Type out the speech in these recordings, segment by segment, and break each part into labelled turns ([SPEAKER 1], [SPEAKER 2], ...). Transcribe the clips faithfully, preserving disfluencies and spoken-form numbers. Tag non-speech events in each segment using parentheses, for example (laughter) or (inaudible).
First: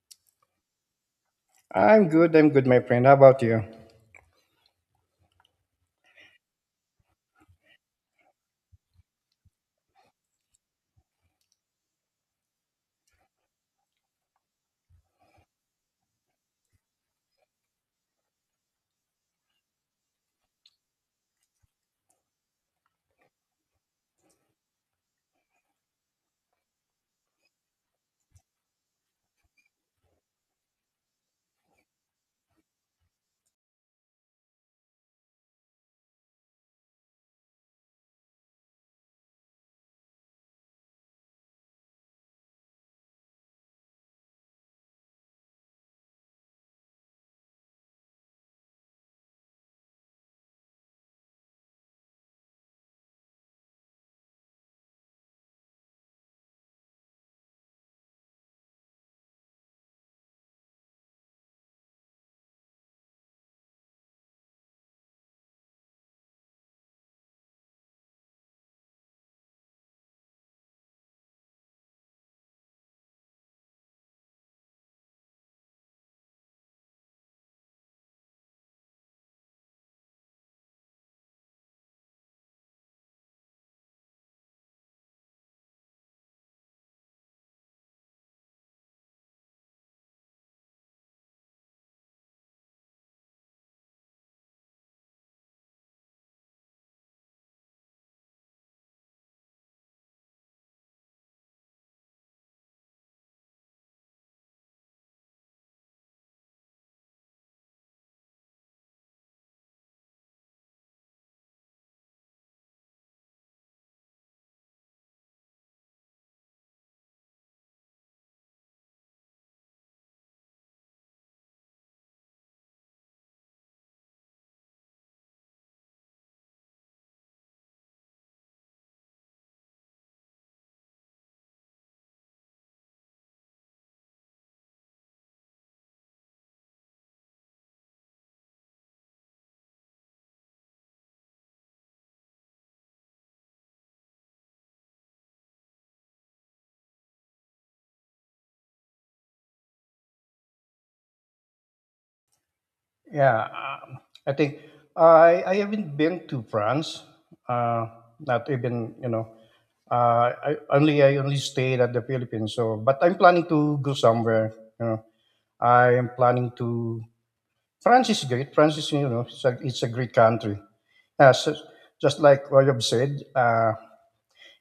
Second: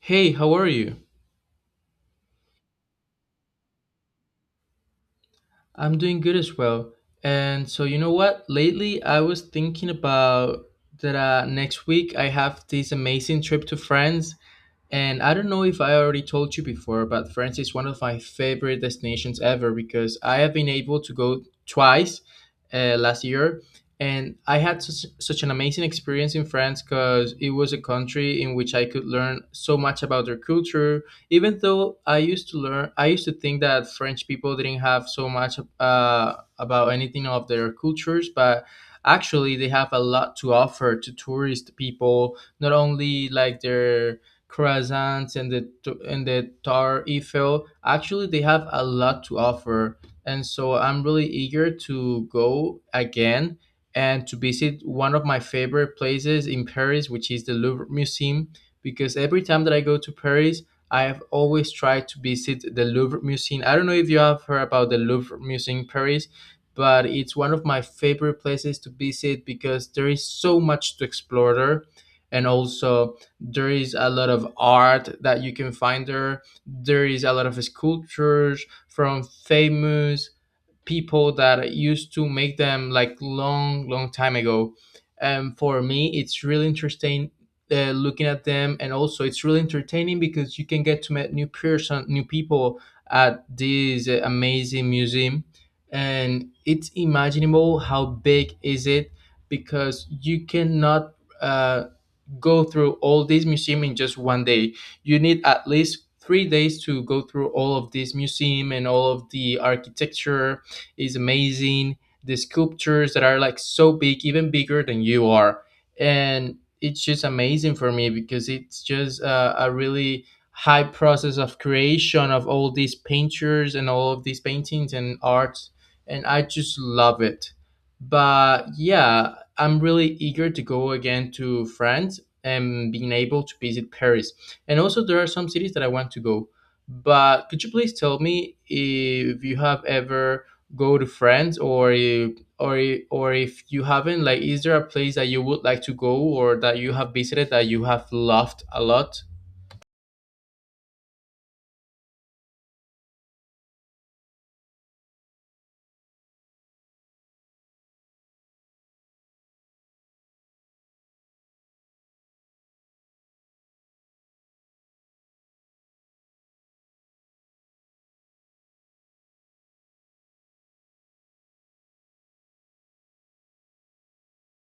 [SPEAKER 1] Hey, how are you?
[SPEAKER 2] I'm good. I'm good, my friend. How about you?
[SPEAKER 1] I'm doing good as well. And so, you know what? Lately, I was thinking about that uh, next week I have this amazing trip to France. And I don't know if I already told you before, but France is one of my favorite destinations ever because I have been able to go twice uh, last year. And I had such, such an amazing experience in France because it was a country in which I could learn so much about their culture, even though i used to learn I used to think that French people didn't have so much uh, about anything of their cultures. But actually they have a lot to offer to tourist people, not only like their croissants and the t- and the tar Eiffel. Actually they have a lot to offer, and so I'm really eager to go again and to visit one of my favorite places in Paris, which is the Louvre Museum. Because every time that I go to Paris, I have always tried to visit the Louvre Museum. I don't know if you have heard about the Louvre Museum in Paris, but it's one of my favorite places to visit because there is so much to explore there. And also, there is a lot of art that you can find there. There is a lot of sculptures from famous people that used to make them like long long time ago, and for me it's really interesting uh, looking at them. And also it's really entertaining because you can get to meet new person new people at this uh, amazing museum. And it's imaginable how big is it, because you cannot uh, go through all these museum in just one day. You need at least three days to go through all of this museum, and all of the architecture is amazing. The sculptures that are like so big, even bigger than you are, and it's just amazing for me because it's just uh, a really high process of creation of all these painters and all of these paintings and art, and I just love it. But yeah, I'm really eager to go again to France, um, being able to visit Paris. And also, there are some cities that I want to go. But could you please tell me if you have ever go to France, or if, or if- or if you haven't? Like, is there a place that you would like to go or that you have visited that you have loved a lot?
[SPEAKER 2] Yeah, um, I think I I haven't been to France. Uh, not even you know. Uh, I only I only stayed at the Philippines. So, but I'm planning to go somewhere. You know, I am planning to. France is great. France is you know it's a, it's a great country. Yeah, so just like what you've said, uh,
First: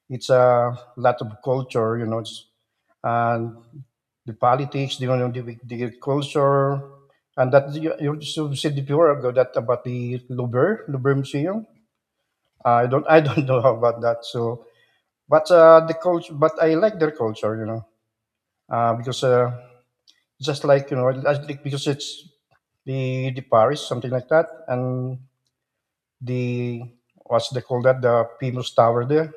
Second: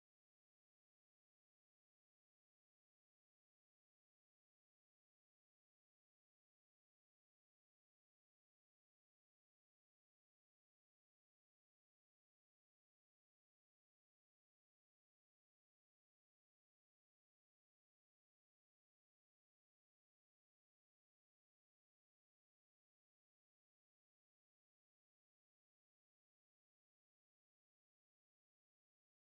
[SPEAKER 2] it's a lot of culture. You know, it's, and the politics, you know, the, the culture, and that you, you also said before ago that about the Louvre, Louvre Museum. I don't, I don't (laughs) know about that. So, but uh, the culture, but I like their culture, you know, uh, because uh, just like you know, I think because it's the the Paris, something like that, and the what's they call that, the famous tower there.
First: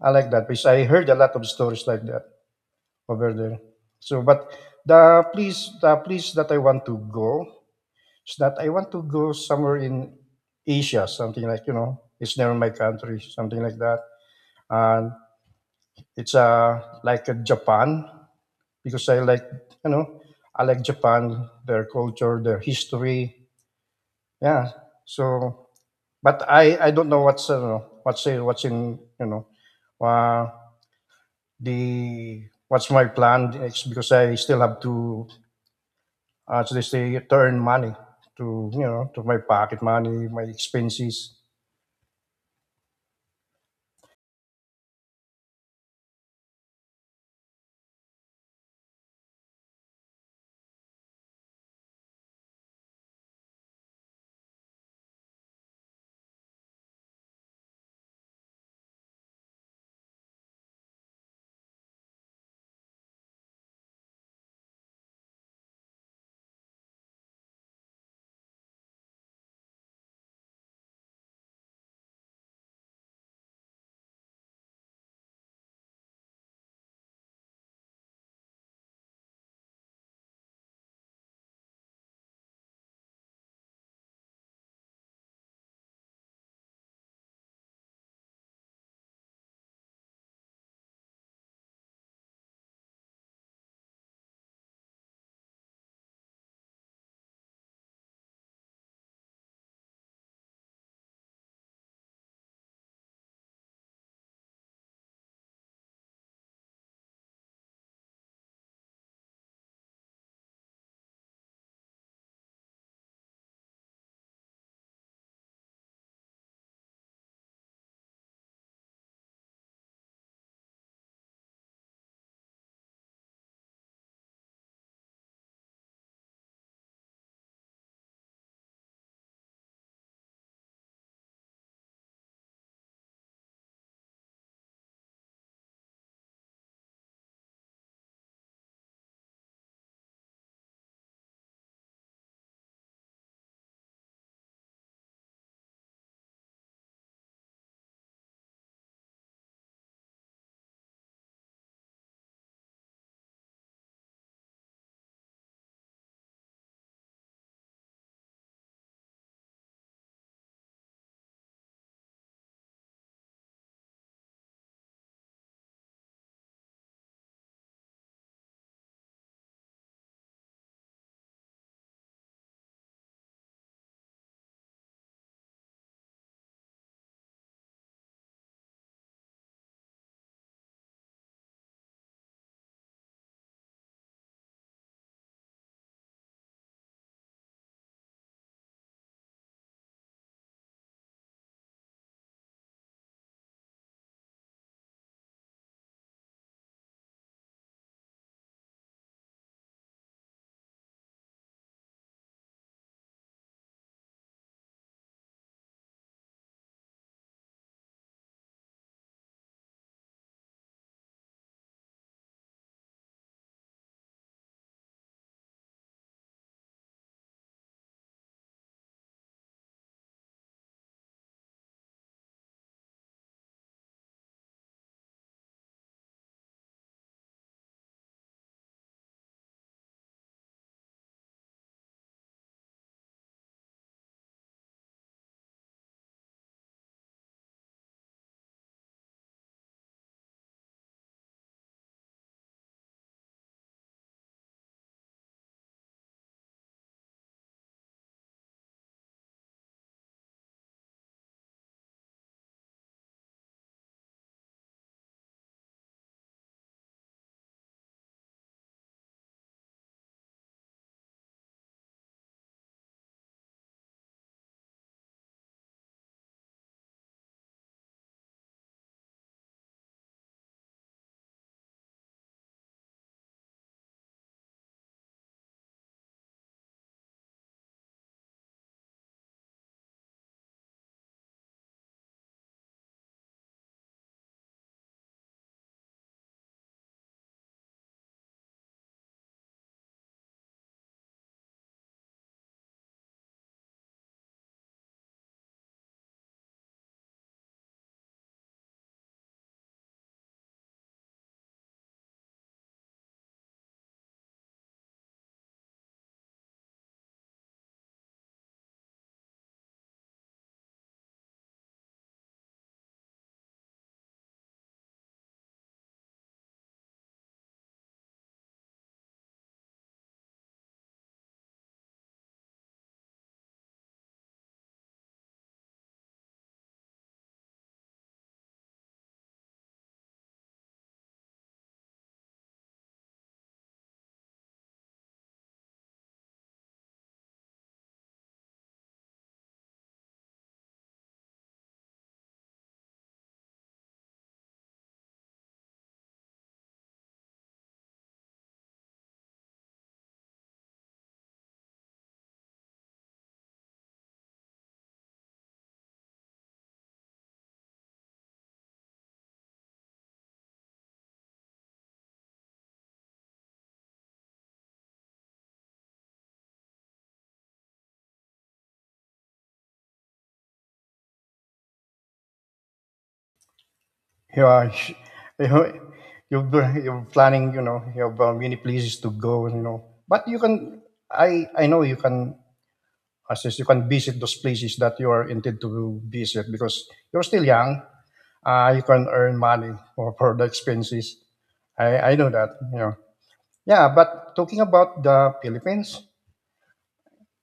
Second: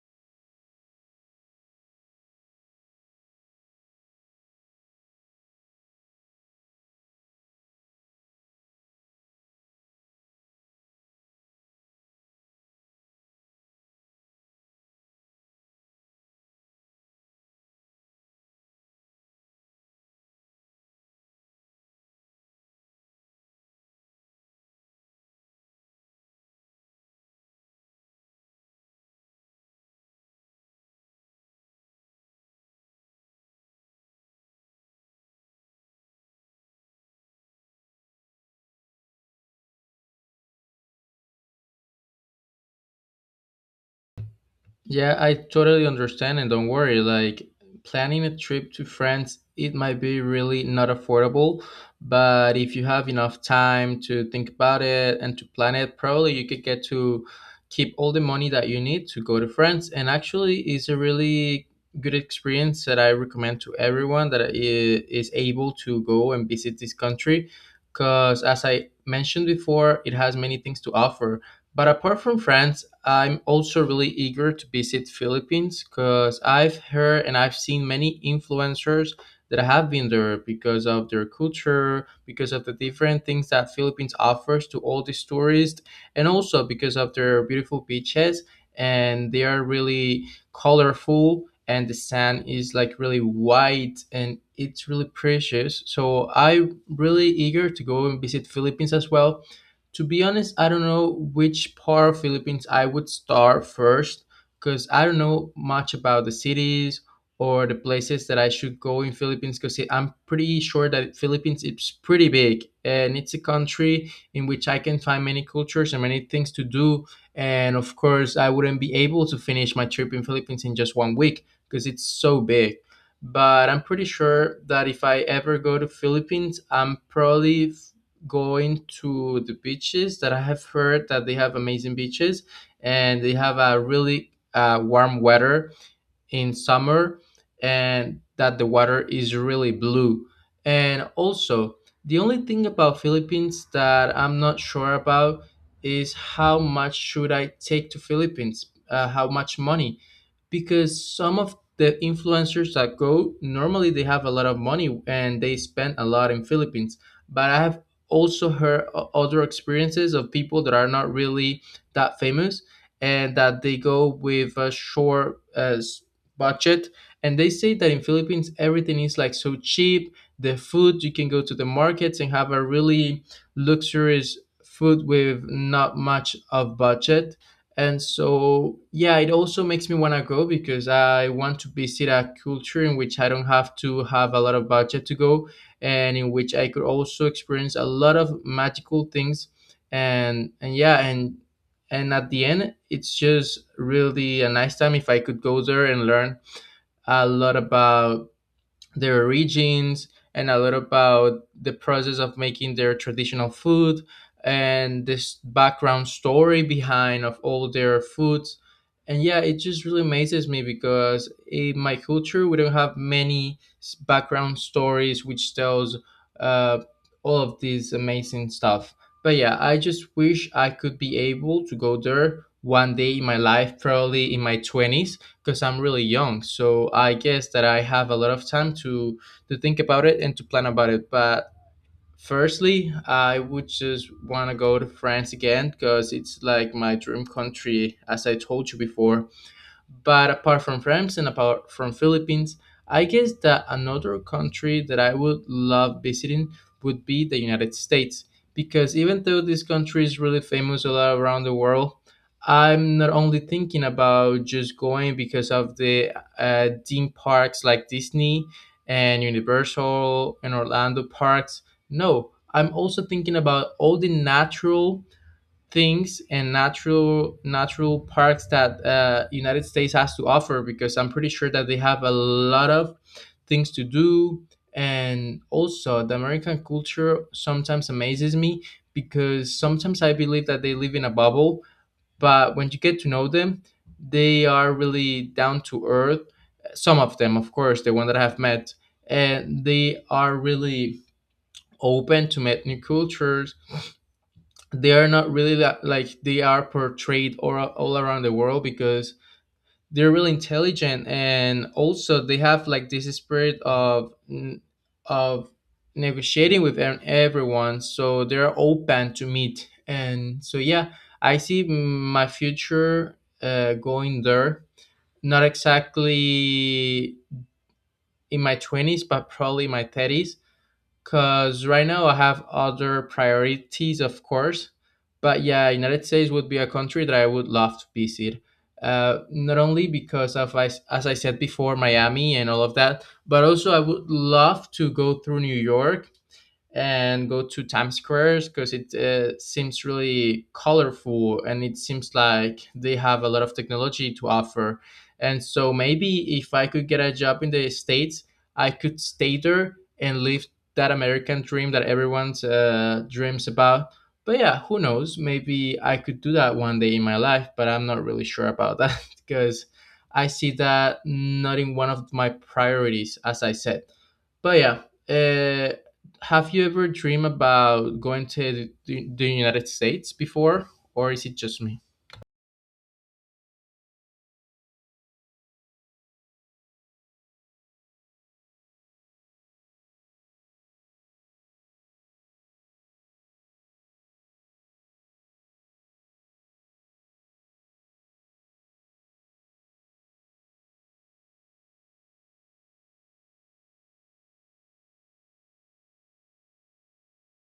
[SPEAKER 2] I like that because I heard a lot of stories like that over there. So, but the place, the place that I want to go So that I want to go somewhere in Asia, something like, you know, it's never my country, something like that. And it's uh, like a Japan, because I like, you know, I like Japan, their culture, their history. Yeah. So, but I, I don't know what's, uh, what's, in- what's in, you know, uh, the, what's my plan It's because I still have to, as they say, to earn money to, you know, to my pocket money, my expenses.
[SPEAKER 1] Yeah, I totally understand and don't worry. Like planning a trip to France, it might be really not affordable, but if you have enough time to think about it and to plan it, probably you could get to keep all the money that you need to go to France. And actually, it's a really good experience that I recommend to everyone that i- is able to go and visit this country, because as I mentioned before, it has many things to offer. But apart from France, I'm also really eager to visit Philippines because I've heard and I've seen many influencers that have been there because of their culture, because of the different things that Philippines offers to all these tourists, and also because of their beautiful beaches. And they are really colorful, and the sand is like really white and it's really precious. So I'm really eager to go and visit Philippines as well. To be honest, I don't know which part of Philippines I would start first, because I don't know much about the cities or the places that I should go in Philippines, because I'm pretty sure that Philippines is pretty big and it's a country in which I can find many cultures and many things to do. And of course, I wouldn't be able to finish my trip in Philippines in just one week because it's so big. But I'm pretty sure that if I ever go to Philippines, I'm probably going to the beaches that I have heard that they have amazing beaches, and they have a really uh, warm weather in summer, and that the water is really blue. And also, the only thing about Philippines that I'm not sure about is, how much should I take to Philippines? Uh, how much money? Because some of the influencers that go normally they have a lot of money, and they spend a lot in Philippines. But I have also heard o- other experiences of people that are not really that famous, and that they go with a short uh, s- budget. And they say that in Philippines everything is like so cheap. The food, you can go to the markets and have a really luxurious food with not much of budget. And so yeah, it also makes me want to go, because I want to visit a culture in which I don't have to have a lot of budget to go, and in which I could also experience a lot of magical things. And and yeah, and and at the end it's just really a nice time if I could go there and learn a lot about their origins, and a lot about the process of making their traditional food and this background story behind of all their foods. And yeah, it just really amazes me, because in my culture we don't have many s- background stories which tells uh, all of this amazing stuff. But yeah, I just wish I could be able to go there one day in my life, probably in my twenties, because I'm really young. So I guess that I have a lot of time to to think about it and to plan about it. But firstly, I would just want to go to France again, because it's like my dream country, as I told you before. But apart from France and apart from Philippines, I guess that another country that I would love visiting would be the United States, because even though this country is really famous all around the world, I'm not only thinking about just going because of the uh, theme parks like Disney and Universal and Orlando parks. No, I'm also thinking about all the natural things and natural natural parks that uh, United States has to offer, because I'm pretty sure that they have a lot of things to do. And also the American culture sometimes amazes me, because sometimes I believe that they live in a bubble, but when you get to know them, they are really down to earth, some of them of course, the one that I have met. And they are really open to meet new cultures. They are not really that like they are portrayed or all around the world, because they're really intelligent. And also they have like this spirit of n- of negotiating with e- everyone, so they're open to meet. And so yeah, I see my future uh, going there, not exactly in my twenties but probably my thirties. Cause right now I have other priorities, of course. But yeah, United States would be a country that I would love to visit. Uh, not only because of, as, as I said before, Miami and all of that, but also I would love to go through New York and go to Times Squares, because it uh, seems really colorful and it seems like they have a lot of technology to offer. And so maybe if I could get a job in the States, I could stay there and live that American dream that everyone's uh, dreams about. But yeah, who knows? Maybe I could do that one day in my life, but I'm not really sure about that (laughs) because I see that not in one of my priorities, as I said. But yeah, uh, have you ever dreamed about going to the, the United States before, or is it just me?
[SPEAKER 2] You are (laughs) you know, you're, you're planning you know you have uh, many places to go you know but you can i i know you can assist you can visit those places that you are intended to visit because you're still young uh, you can earn money for, for the expenses i i know that you know yeah but talking about the philippines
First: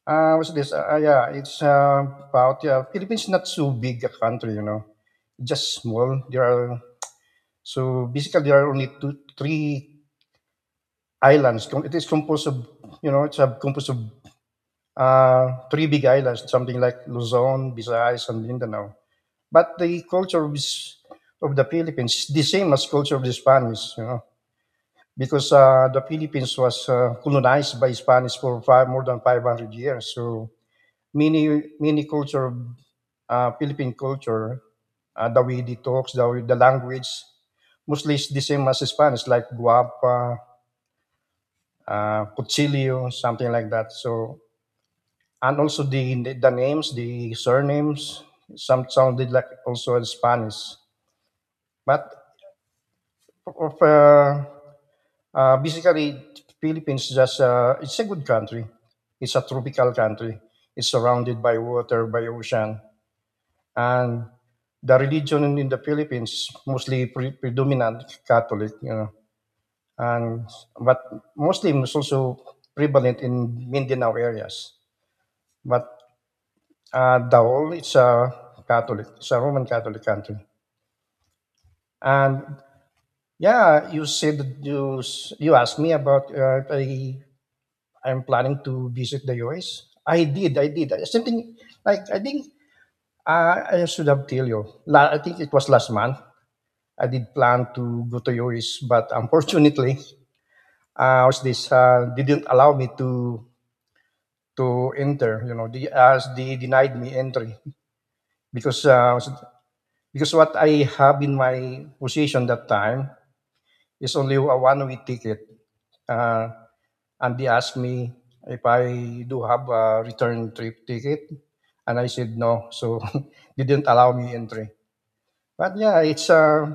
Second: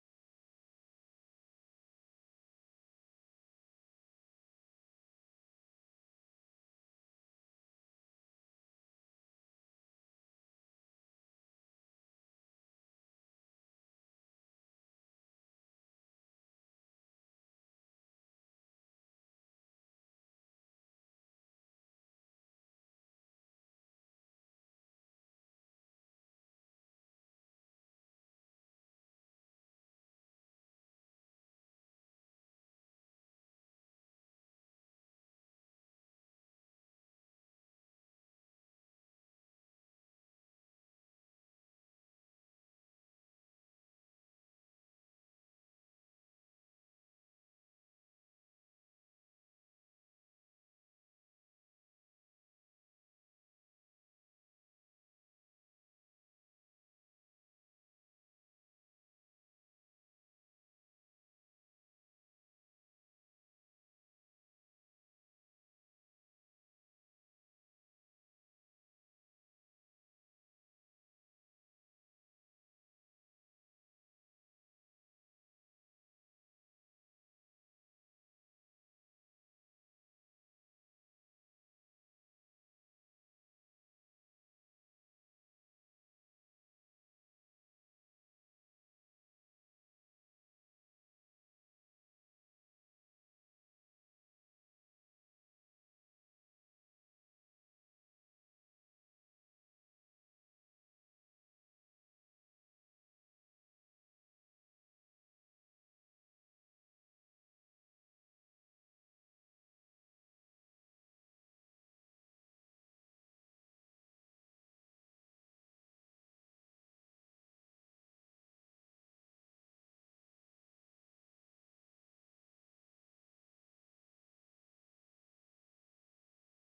[SPEAKER 2] uh what's this uh, yeah it's uh, about yeah philippines not so big a country you know just small there are so basically, there are only two, three islands. It is composed of, you know, it's a composed of uh, three big islands, something like Luzon, Visayas, and Mindanao. But the culture of, s- of the Philippines, the same as culture of the Spanish, you know, because uh, the Philippines was uh, colonized by Spanish for five, more than five hundred years. So many, many culture, of, uh, Philippine culture, uh, the way they talk, the, way- the language, mostly it's the same as Spanish, like guapa, uh, cuchillo, something like that. So and also the the the names, the surnames, some sounded like also in Spanish. But of uh, uh, basically, Philippines is just uh, it's a good country. It's a tropical country. It's surrounded by water, by ocean, and the religion in in the Philippines is mostly pre- predominant Catholic, you know, and but Muslim is also prevalent in Mindanao areas. But Uh, Daul it's a Catholic, it's a Roman Catholic country. And yeah, you said that you s- you asked me about uh, if I I'm planning to visit the U S. I did, I did. Something like I think uh, I should have tell you. La- I think it was last month. I did plan to go to U S, but (laughs) unfortunately, uh, was this uh, didn't allow me to to enter. You know, the, as they denied me entry because uh, Because what I have in my position that time is only a one-way ticket. Uh, and they asked me if I do have a return trip ticket, and I said no, so (laughs) they didn't allow me entry. But yeah, it's a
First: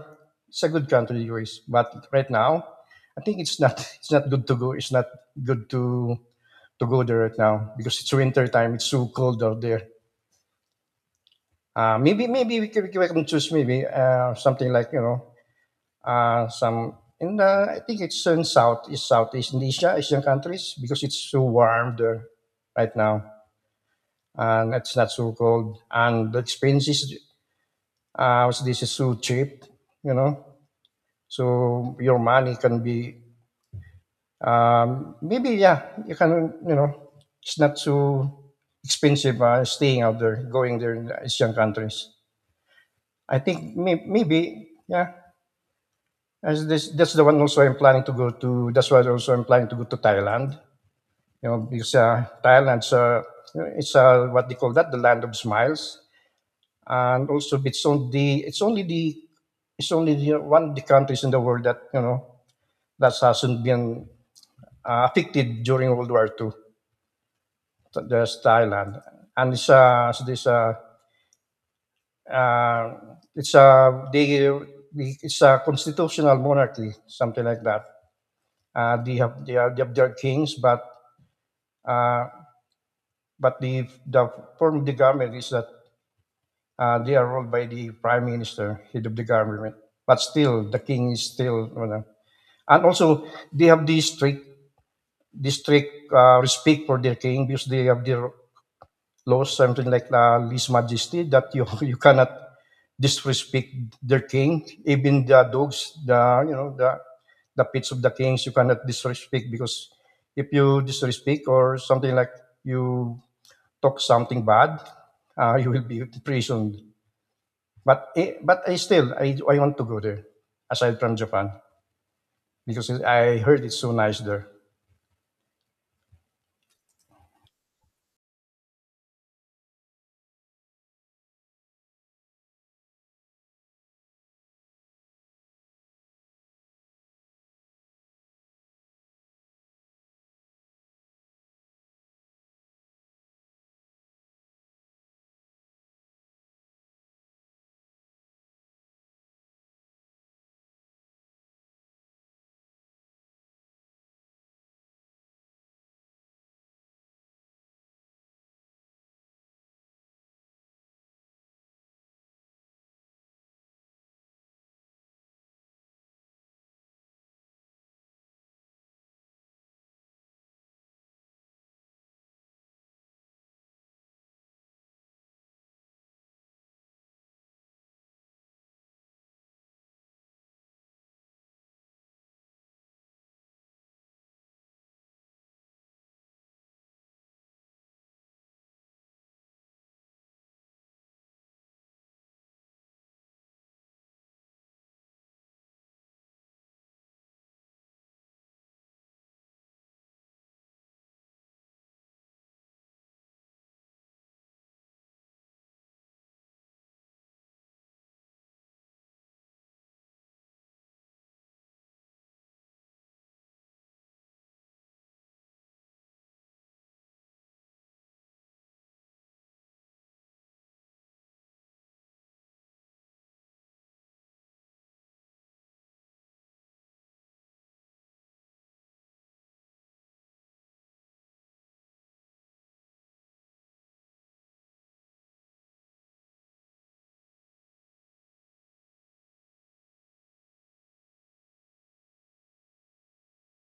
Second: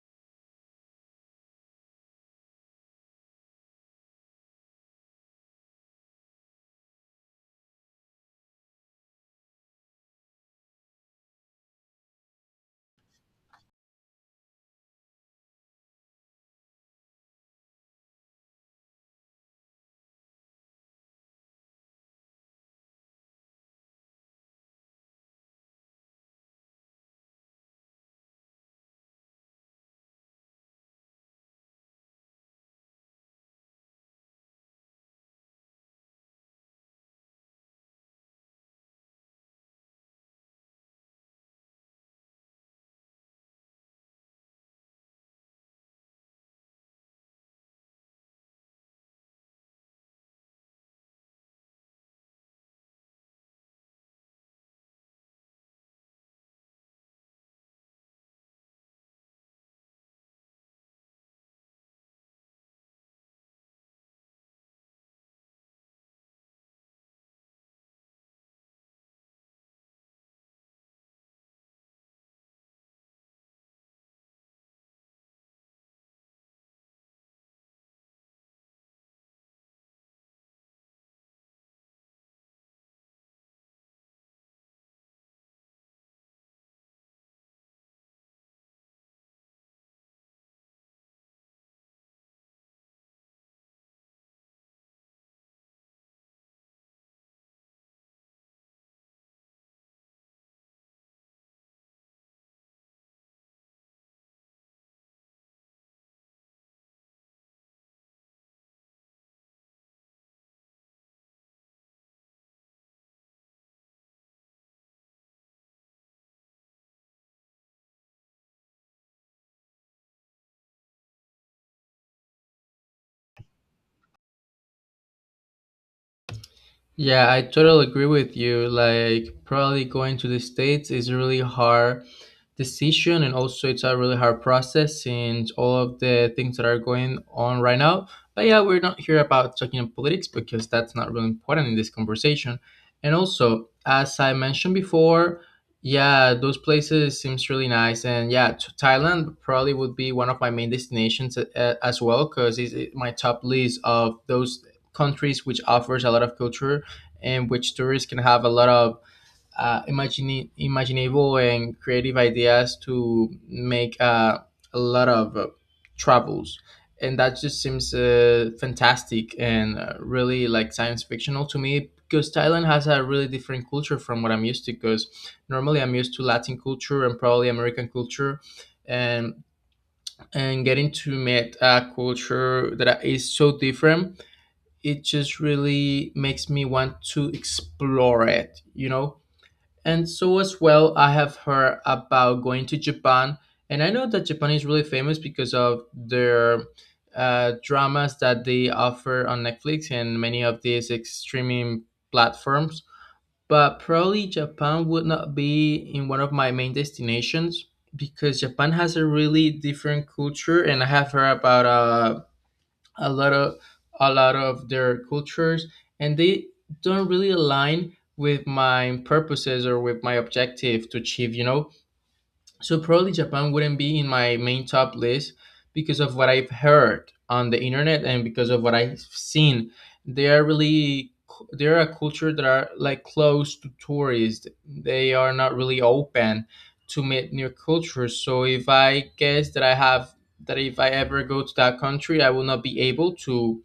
[SPEAKER 2] it's a good country, U S. But right now, I think it's not (laughs) it's not good to go. It's not good to to go there right now because it's winter time. It's so cold out there. Uh, maybe maybe we can, we can choose maybe uh, something like you know uh, some in the I think it's in Southeast, Southeast Asia, Asian countries because it's so warm there right now and it's not so cold and the expenses uh, so this is so cheap, you know. So your money can be um, maybe yeah you can you know it's not so expensive uh, staying out there going there in the Asian countries. I think may- maybe yeah. As this, that's the one also I'm planning to go to. That's why also I'm planning to go to Thailand You know, because uh, Thailand's uh, it's uh, what they call that the land of smiles, and also it's on the it's only the it's only the, one of the countries in the world that you know that hasn't been uh, affected during World War second. Th- There's Thailand, and it's uh, so this uh, uh, it's uh, they, they- it's a constitutional monarchy, something like that. Uh, they have they have, they have their kings, but uh, but the the form of the government is that Uh, they are ruled by the prime minister, head of the government. But still, the king is still. You know. And also, they have this strict, this strict uh, respect for their king because they have their laws, something like uh, Lis Majesty, that you (laughs) you cannot disrespect their king. Even the dogs, the you know the the pets of the kings, you cannot disrespect because if you disrespect or something like you talk something bad, uh, (laughs) you will be imprisoned. But I, but I still I, I want to go there aside from Japan because I heard it's so nice there.
[SPEAKER 1] Yeah, I totally agree with you. Like, probably going to the States is a really hard decision, and also it's a really hard process since all of the things that are going on right now. But yeah, we're not here about talking politics because that's not really important in this conversation. And also, as I mentioned before, yeah, those places seems really nice, and yeah, to Thailand probably would be one of my main destinations uh, as well, because it's my top list of those countries which offers a lot of culture in which tourists can have a lot of uh, imagine, imaginable and creative ideas to make uh, a lot of uh, travels. And that just seems uh, fantastic and uh, really like science fictional to me, because Thailand has a really different culture from what I'm used to. Because normally I'm used to Latin culture and probably American culture, and and getting to meet a culture that is so different, it just really makes me want to explore it, you know? And so, as well, I have heard about going to Japan. And I know that Japan is really famous because of their uh, dramas that they offer on Netflix and many of these ex- streaming platforms. But probably Japan would not be in one of my main destinations because Japan has a really different culture. And I have heard about uh, a lot of a lot of their cultures, and they don't really align with my purposes or with my objective to achieve, you know. So probably Japan wouldn't be in my main top list because of what I've heard on the internet and because of what I've seen. They are really they are a culture that are like closed to tourists. They are not really open to meet new cultures. So if I guess that I have, that if I ever go to that country, I will not be able to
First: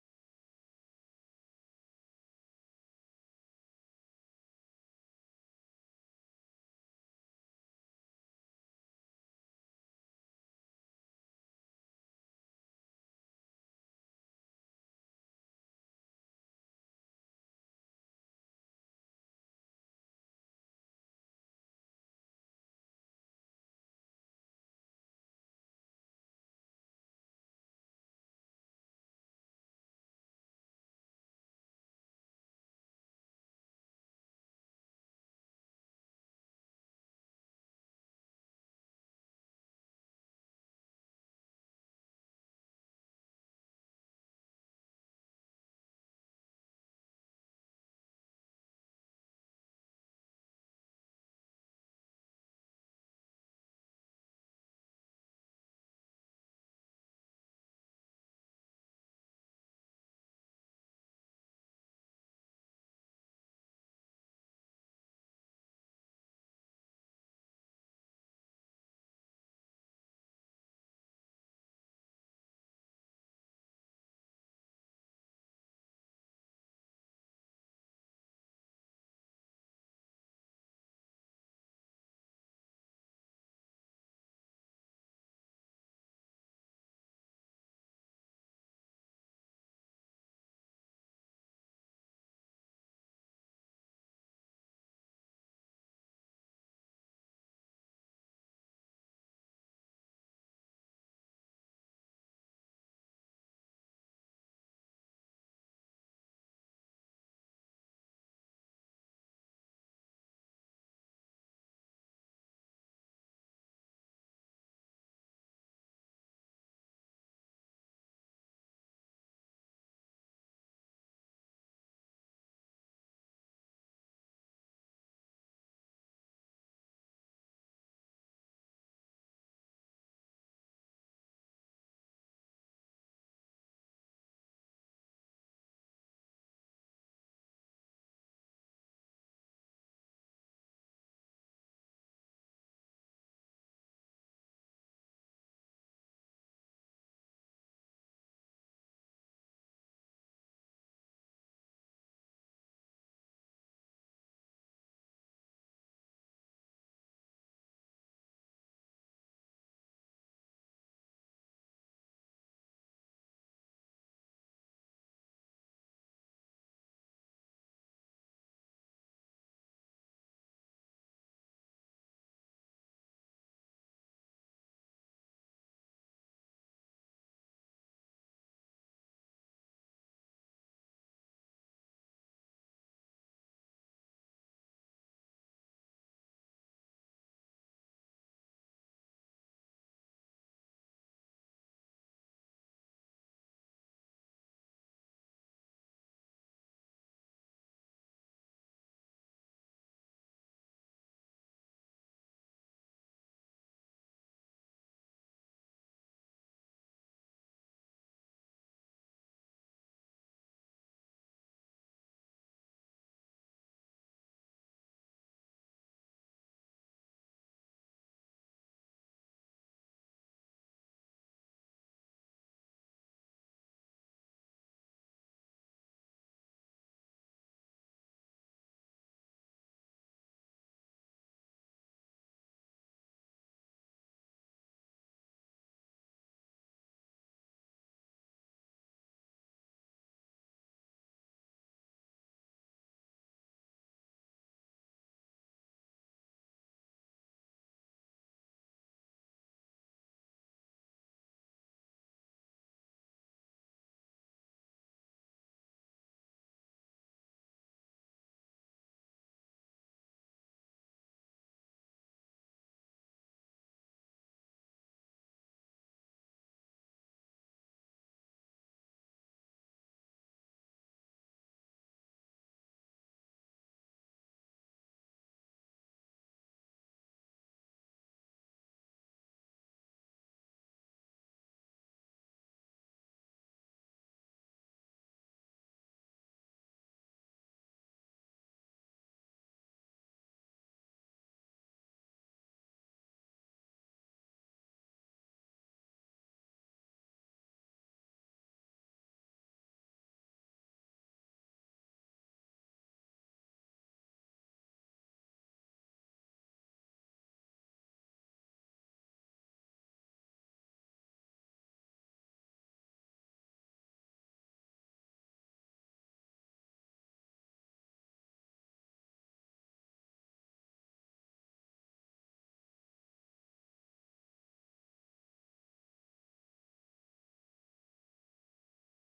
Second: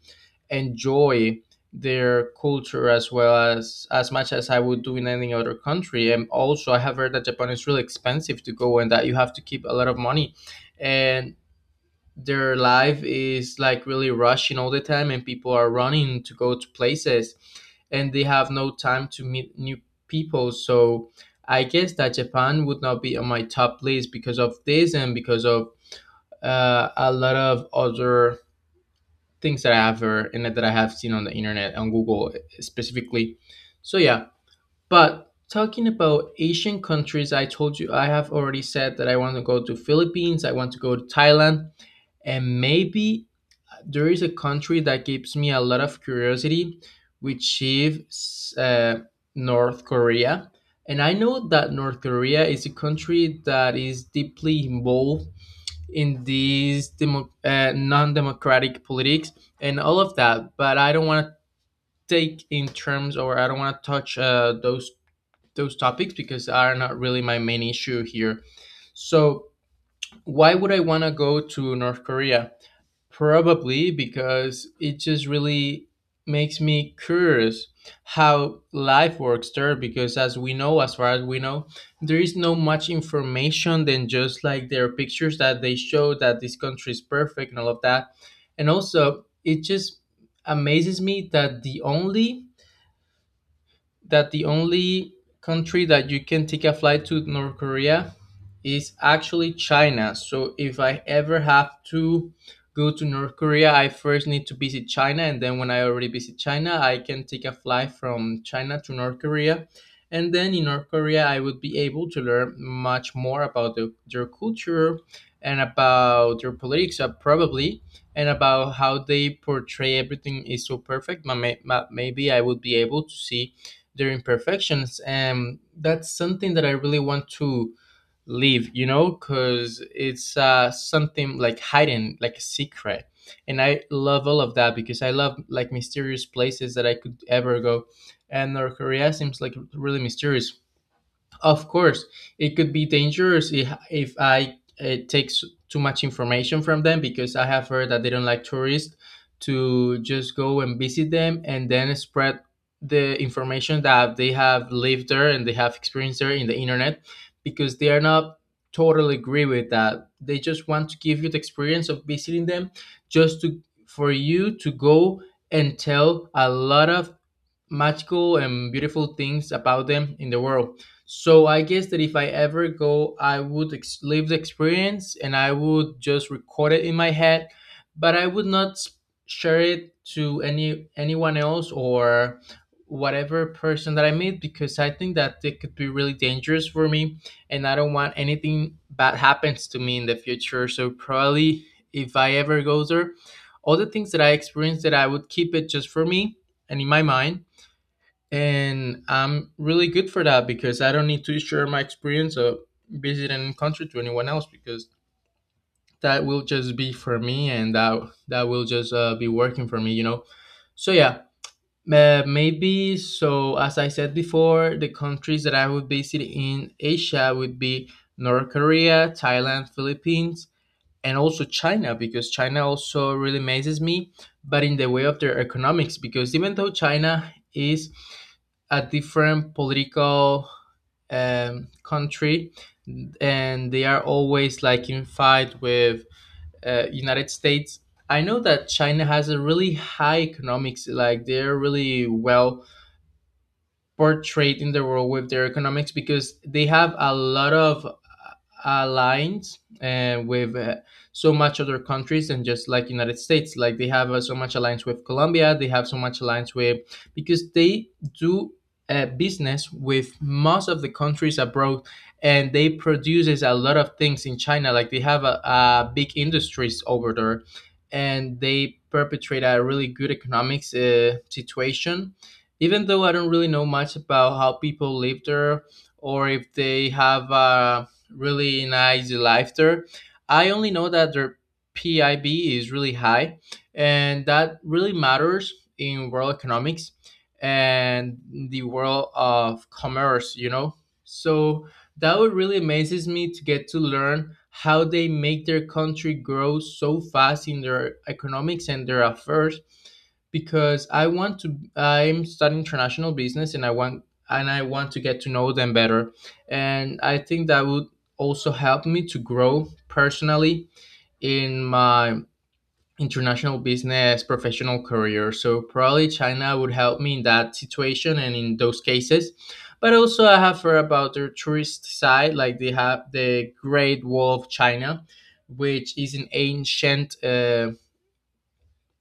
[SPEAKER 1] enjoy their culture as well, as as much as I would do in any other country. And also, I have heard that Japan is really expensive to go and that you have to keep a lot of money, and their life is like really rushing all the time, and people are running to go to places, and they have no time to meet new people. So I guess that Japan would not be on my top list because of this and because of uh, a lot of other things that I have heard and that I have seen on the internet, on Google, eh, specifically. So yeah, but talking about Asian countries, I told you I have already said that I want to go to Philippines, I want to go to Thailand, and maybe there is a country that gives me a lot of curiosity, which is uh, North Korea. And I know that North Korea is a country that is deeply involved in these demo- uh, non-democratic politics and all of that, but I don't want to take in terms, or I don't want to touch uh, those those topics because are not really my main issue here. So why would I want to go to North Korea? Probably because it just really makes me curious how life works there, because as we know, as far as we know, there is no much information than just like their pictures that they show, that this country is perfect and all of that. And also, it just amazes me that the only that the only country that you can take a flight to North Korea is actually China. So if I ever have to go to North Korea, I first need to visit China, and then when I already visit China, I can take a flight from China to North Korea. And then in North Korea, I would be able to learn much more about the, their culture, and about their politics, uh, probably, and about how they portray everything is so perfect. Ma- ma- Maybe I would be able to see their imperfections, and that's something that I really want to leave, you know, because it's uh, something like hidden, like a secret. And I love all of that because I love like mysterious places that I could ever go, and North Korea seems like really mysterious. Of course, it could be dangerous if, if I uh, take s- too much information from them, because I have heard that they don't like tourists to just go and visit them and then spread the information that they have lived there and they have experienced there in the internet, because they are not totally agree with that. They just want to give you the experience of visiting them, just to, for you to go and tell a lot of magical and beautiful things about them in the world. So I guess that if I ever go, I would ex- live the experience, and I would just record it in my head, but I would not s- share it to any anyone else or whatever person that I meet, because I think that it could be really dangerous for me, and I don't want anything bad happens to me in the future. So probably if I ever go there, all the things that I experienced, that I would keep it just for me and in my mind, and I'm really good for that, because I don't need to share my experience of visiting country to anyone else, because that will just be for me, and that that will just uh, be working for me, you know. So yeah, uh, maybe, so as I said before, the countries that I would visit in Asia would be North Korea, Thailand, Philippines, and also China, because China also really amazes me, but in the way of their economics, because even though China is a different political um, country, and they are always like in fight with uh, United States. I know that China has a really high economics, like they're really well portrayed in the world with their economics, because they have a lot of uh, alliance uh, with uh, so much other countries than just like United States. Like they have uh, so much alliance with Colombia, they have so much alliance with, because they do uh, business with most of the countries abroad, and they produces a lot of things in China, like they have a, a big industries over there, and they perpetrate a really good economics uh, situation, even though I don't really know much about how people live there, or if they have a really nice life there. I only know that their P I B is really high, and that really matters in world economics and the world of commerce, you know? So that would really amazes me, to get to learn how they make their country grow so fast in their economics and their affairs, because I want to I'm studying international business and I want and I want to get to know them better. And I think that would also help me to grow personally in my international business professional career. So probably China would help me in that situation and in those cases. But also I have heard about their tourist side, like they have the Great Wall of China, which is an ancient uh,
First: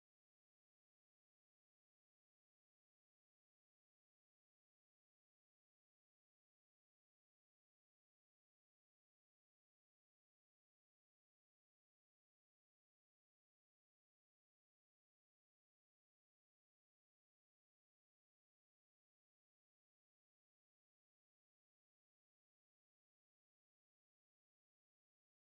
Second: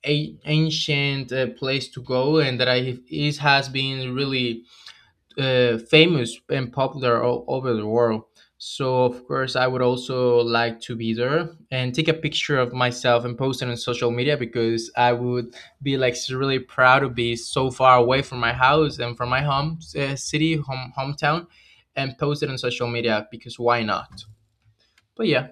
[SPEAKER 1] a- ancient uh, place to go, and that I, it has been really uh, famous and popular all over the world. So of course I would also like to be there and take a picture of myself and post it on social media, because I would be like s- really proud to be so far away from my house and from my home, uh, city home hometown, and post it on social media because why not? But yeah.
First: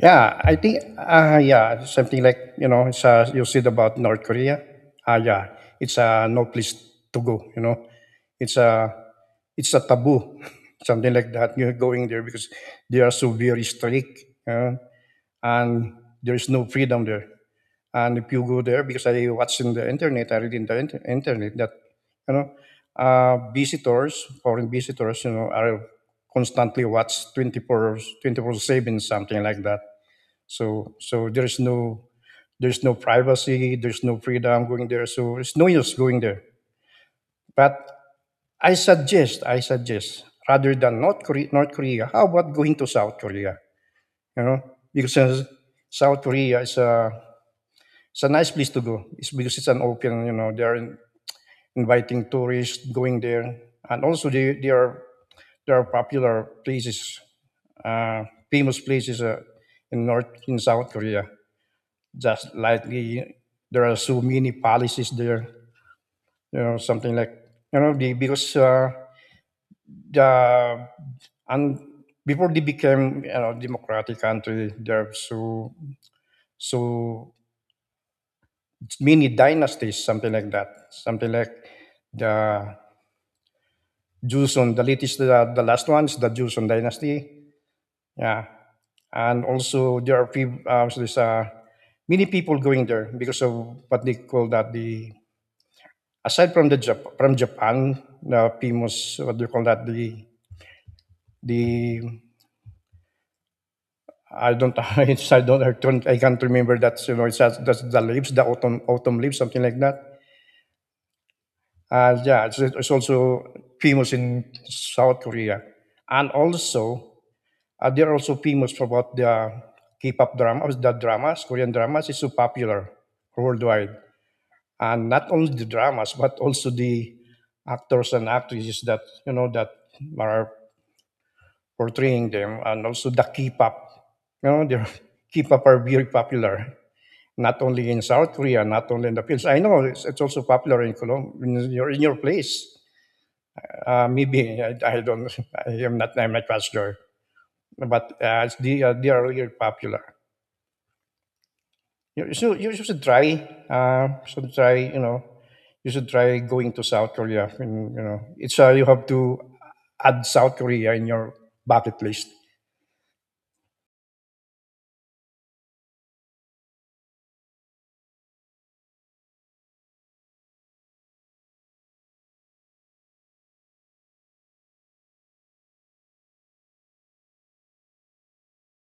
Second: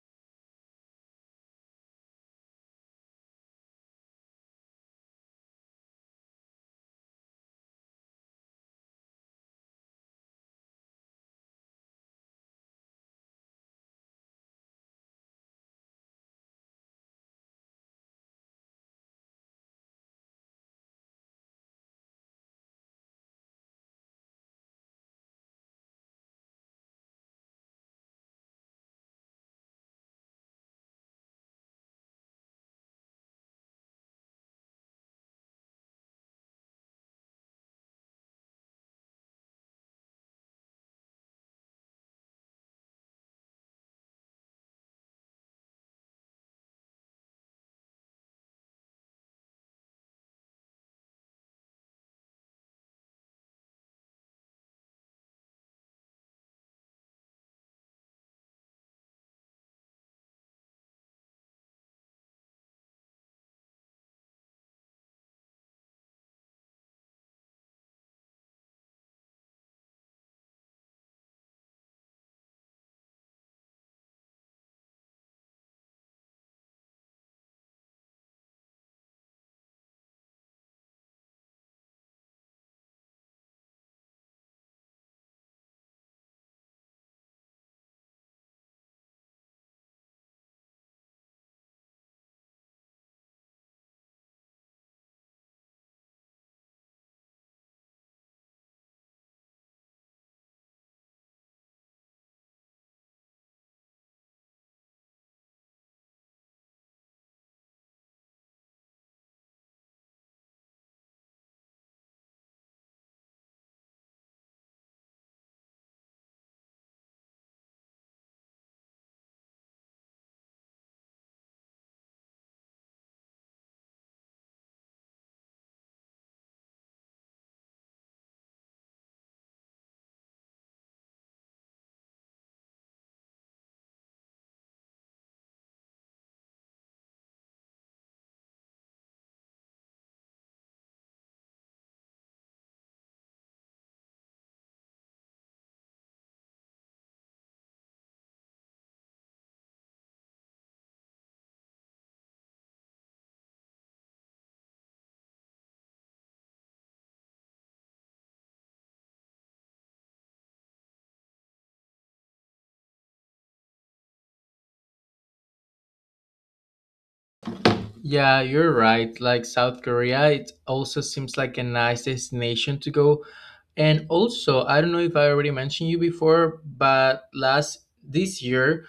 [SPEAKER 2] Yeah, I think uh, yeah something like you know it's uh, you said about North Korea. Ah yeah, it's uh, no place to go. You know, it's a it's a taboo (laughs) something like that. You're going there because they are so very strict you and there is no freedom there. And if you go there, because I watched in the internet, I read in the inter- internet that you know uh, visitors, foreign visitors, you know, are constantly watched twenty four twenty four seven, something like that. So so there's no there's no privacy, there's no freedom going there. So it's no use going there. But I suggest, I suggest, rather than North Korea, North Korea, how about going to South Korea? You know, because uh, South Korea is a It's a nice place to go. It's because it's an open, you know, they are in- inviting tourists going there, and also they, they are there are popular places, uh, famous places uh, in North in South Korea. Just like the, there are so many palaces there, you know, something like you know, the, because uh, the and before they became you know democratic country, there are so so many dynasties, something like that, something like the Joseon. The latest, uh, the last one is the Joseon dynasty. Yeah, and also there are people, uh, so there's uh, many people going there because of what they call that the aside from the Jap- from Japan, the famous what do you call that the the I don't (laughs) it's, I don't I don't I can't remember that you know it's that- that's the leaves the autumn autumn leaves something like that. Uh, yeah, it's, it's also famous in South Korea, and also Uh, they're also famous for what the K-pop dramas, the dramas, Korean dramas is so popular worldwide. And not only the dramas, but also the actors and actresses that, you know, that are portraying them and also the K-pop. You know, the (laughs) K-pop are very popular, not only in South Korea, not only in the Philippines. I know it's, it's also popular in Colombia, in your, in your place. Uh, maybe (laughs) I, I don't, (laughs) I am not, I'm not quite sure, but uh, it's- they, are- they are really popular. You, should you should try. Uh, should try. You know, you should try going to South Korea. And, you know, it's uh, you have to add South Korea in your bucket list.
[SPEAKER 1] Yeah, you're right. Like South Korea, it also seems like a nice destination to go. And also, I don't know if I already mentioned you before, but last this year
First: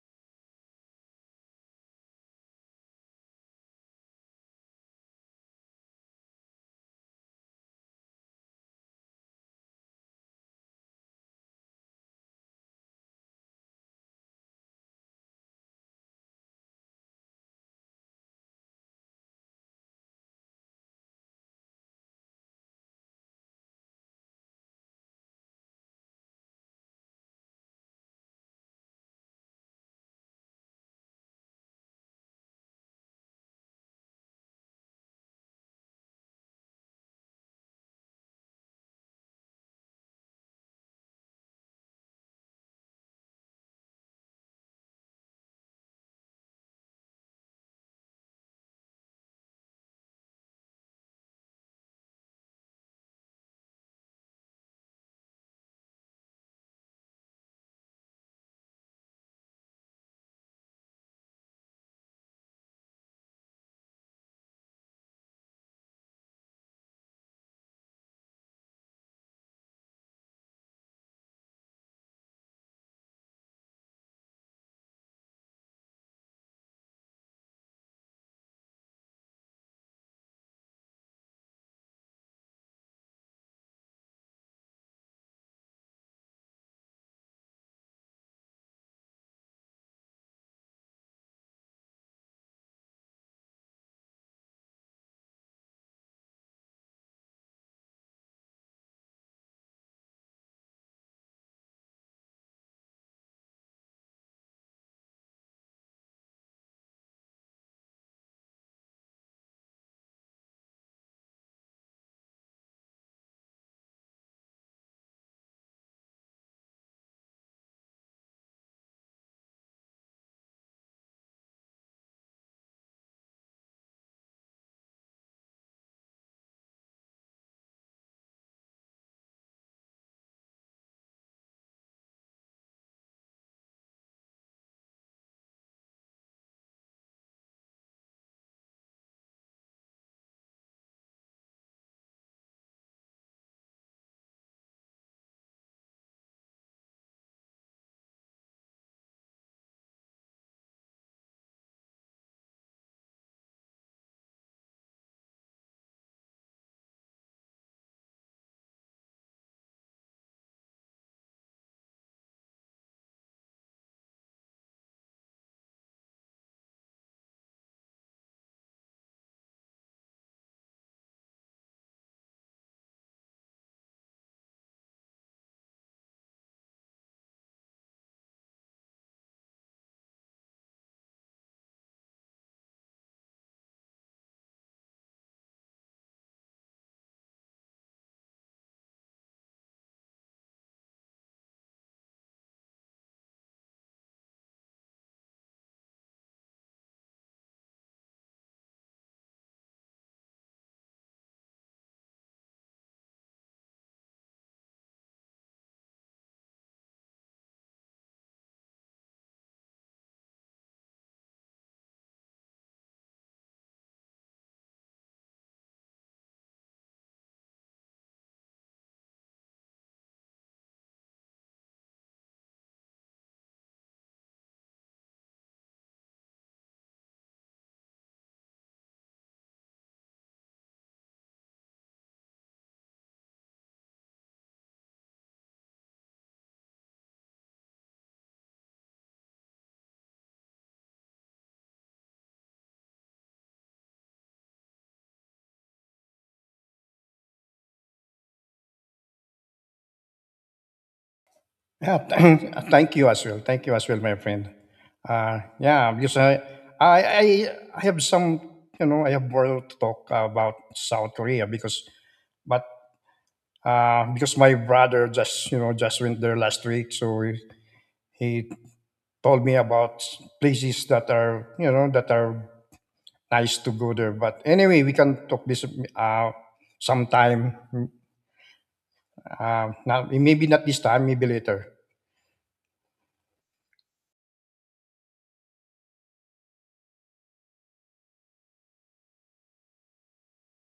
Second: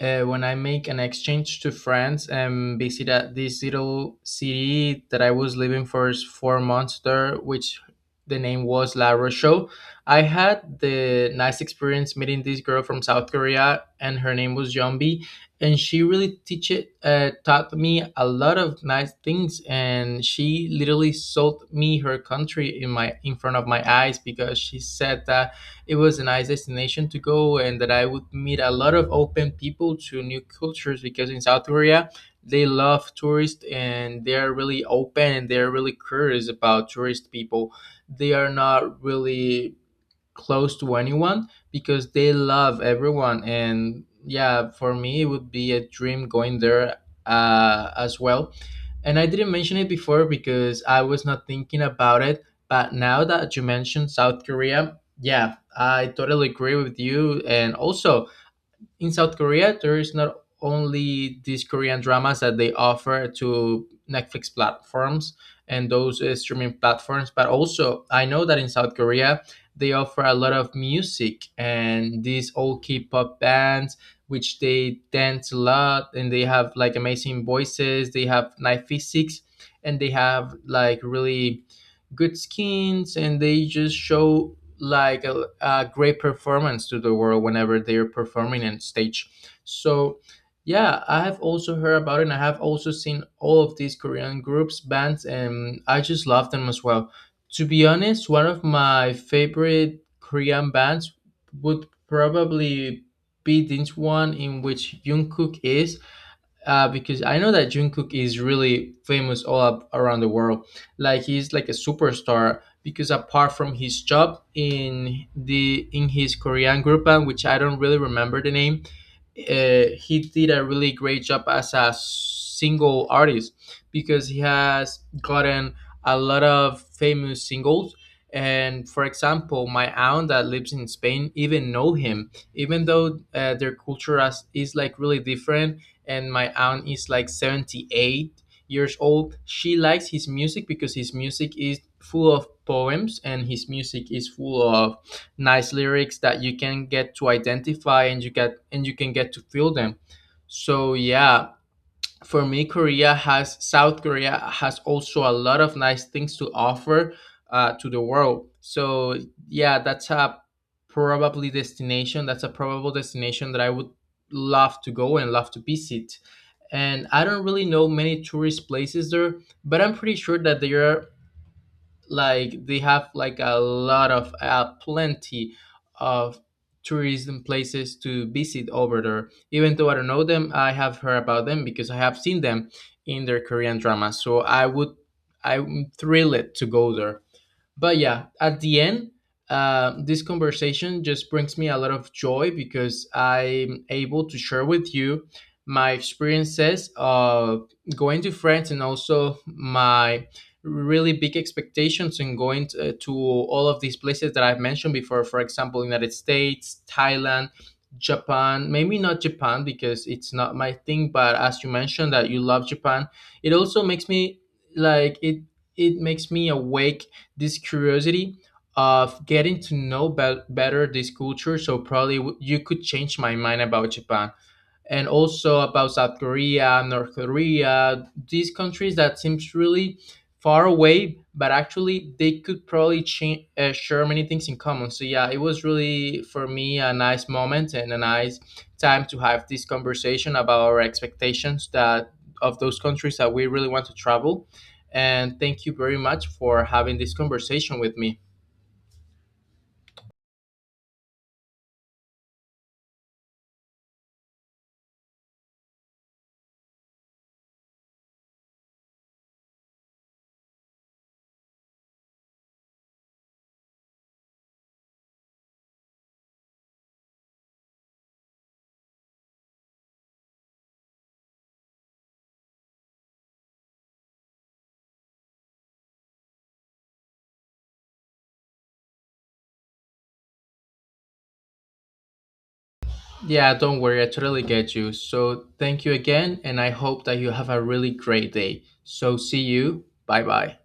[SPEAKER 1] uh, when I make an exchange to France and visit this little city that I was living for s- four months there, which the name was La Rochelle. I had the nice experience meeting this girl from South Korea, and her name was Yumbi, and she really teach it, uh, taught me a lot of nice things, and she literally sold me her country in my, in front of my eyes, because she said that it was a nice destination to go and that I would meet a lot of open people to new cultures, because in South Korea they love tourists, and they are really open, and they are really curious about tourist people. They are not really close to anyone because they love everyone. And yeah, for me it would be a dream going there uh, as well. And I didn't mention it before because I was not thinking about it, but now that you mentioned South Korea, yeah, I totally agree with you. And also in South Korea, there is not only these Korean dramas that they offer to Netflix platforms and those uh, streaming platforms, but also I know that in South Korea they offer a lot of music and these old K-pop bands, which they dance a lot, and they have like amazing voices, they have nice physics, and they have like really good skins, and they just show like a, a great performance to the world whenever they're performing on stage. So yeah, I have also heard about it, and I have also seen all of these Korean groups bands, and I just love them as well. To be honest, one of my favorite Korean bands would probably be this one in which Jungkook is, uh, because I know that Jungkook is really famous all up around the world. Like he's like a superstar, because apart from his job in the, in his Korean group band, which I don't really remember the name, uh, he did a really great job as a single artist, because he has gotten a lot of famous singles. And for example, my aunt that lives in Spain even know him, even though uh, their culture as, is like really different, and my aunt is like seventy-eight years old. She likes his music because his music is full of poems, and his music is full of nice lyrics that you can get to identify, and you get and you can get to feel them. So yeah, for me, Korea has South Korea has also a lot of nice things to offer uh, to the world. So yeah, that's a probably destination. That's a probable destination that I would love to go and love to visit. And I don't really know many tourist places there, but I'm pretty sure that there are, like they have like a lot of uh, plenty of tourism places to visit over there, even though I don't know them. I have heard about them because I have seen them in their Korean drama. So i would I'm thrilled to go there. But yeah, at the end, uh, this conversation just brings me a lot of joy because I'm able to share with you my experiences of going to France, and also my really big expectations in going to, to all of these places that I've mentioned before. For example, United States, Thailand, Japan. Maybe not Japan because it's not my thing. But as you mentioned that you love Japan, it also makes me like it. It makes me awake this curiosity of getting to know bet better this culture. So probably w- you could change my mind about Japan, and also about South Korea, North Korea, these countries that seems really far away, but actually they could probably cha- uh, share many things in common. So yeah, it was really for me a nice moment and a nice time to have this conversation about our expectations that of those countries that we really want to travel. And thank you very much for having this conversation with me.
[SPEAKER 2] Yeah, (clears throat) thank you as well. Thank you as well, my friend. Uh, yeah, because I, I, I I have some, you know, I have more to talk about South Korea because, but uh, because my brother just, you know, just went there last week, so he, he told me about places that are, you know, that are nice to go there. But anyway, we can talk this uh, sometime. Uh, now, maybe not this time, maybe later.
[SPEAKER 1] Yeah, don't worry. I totally get you. So thank you again, and I hope that you have a really great day. So, see you. Bye bye.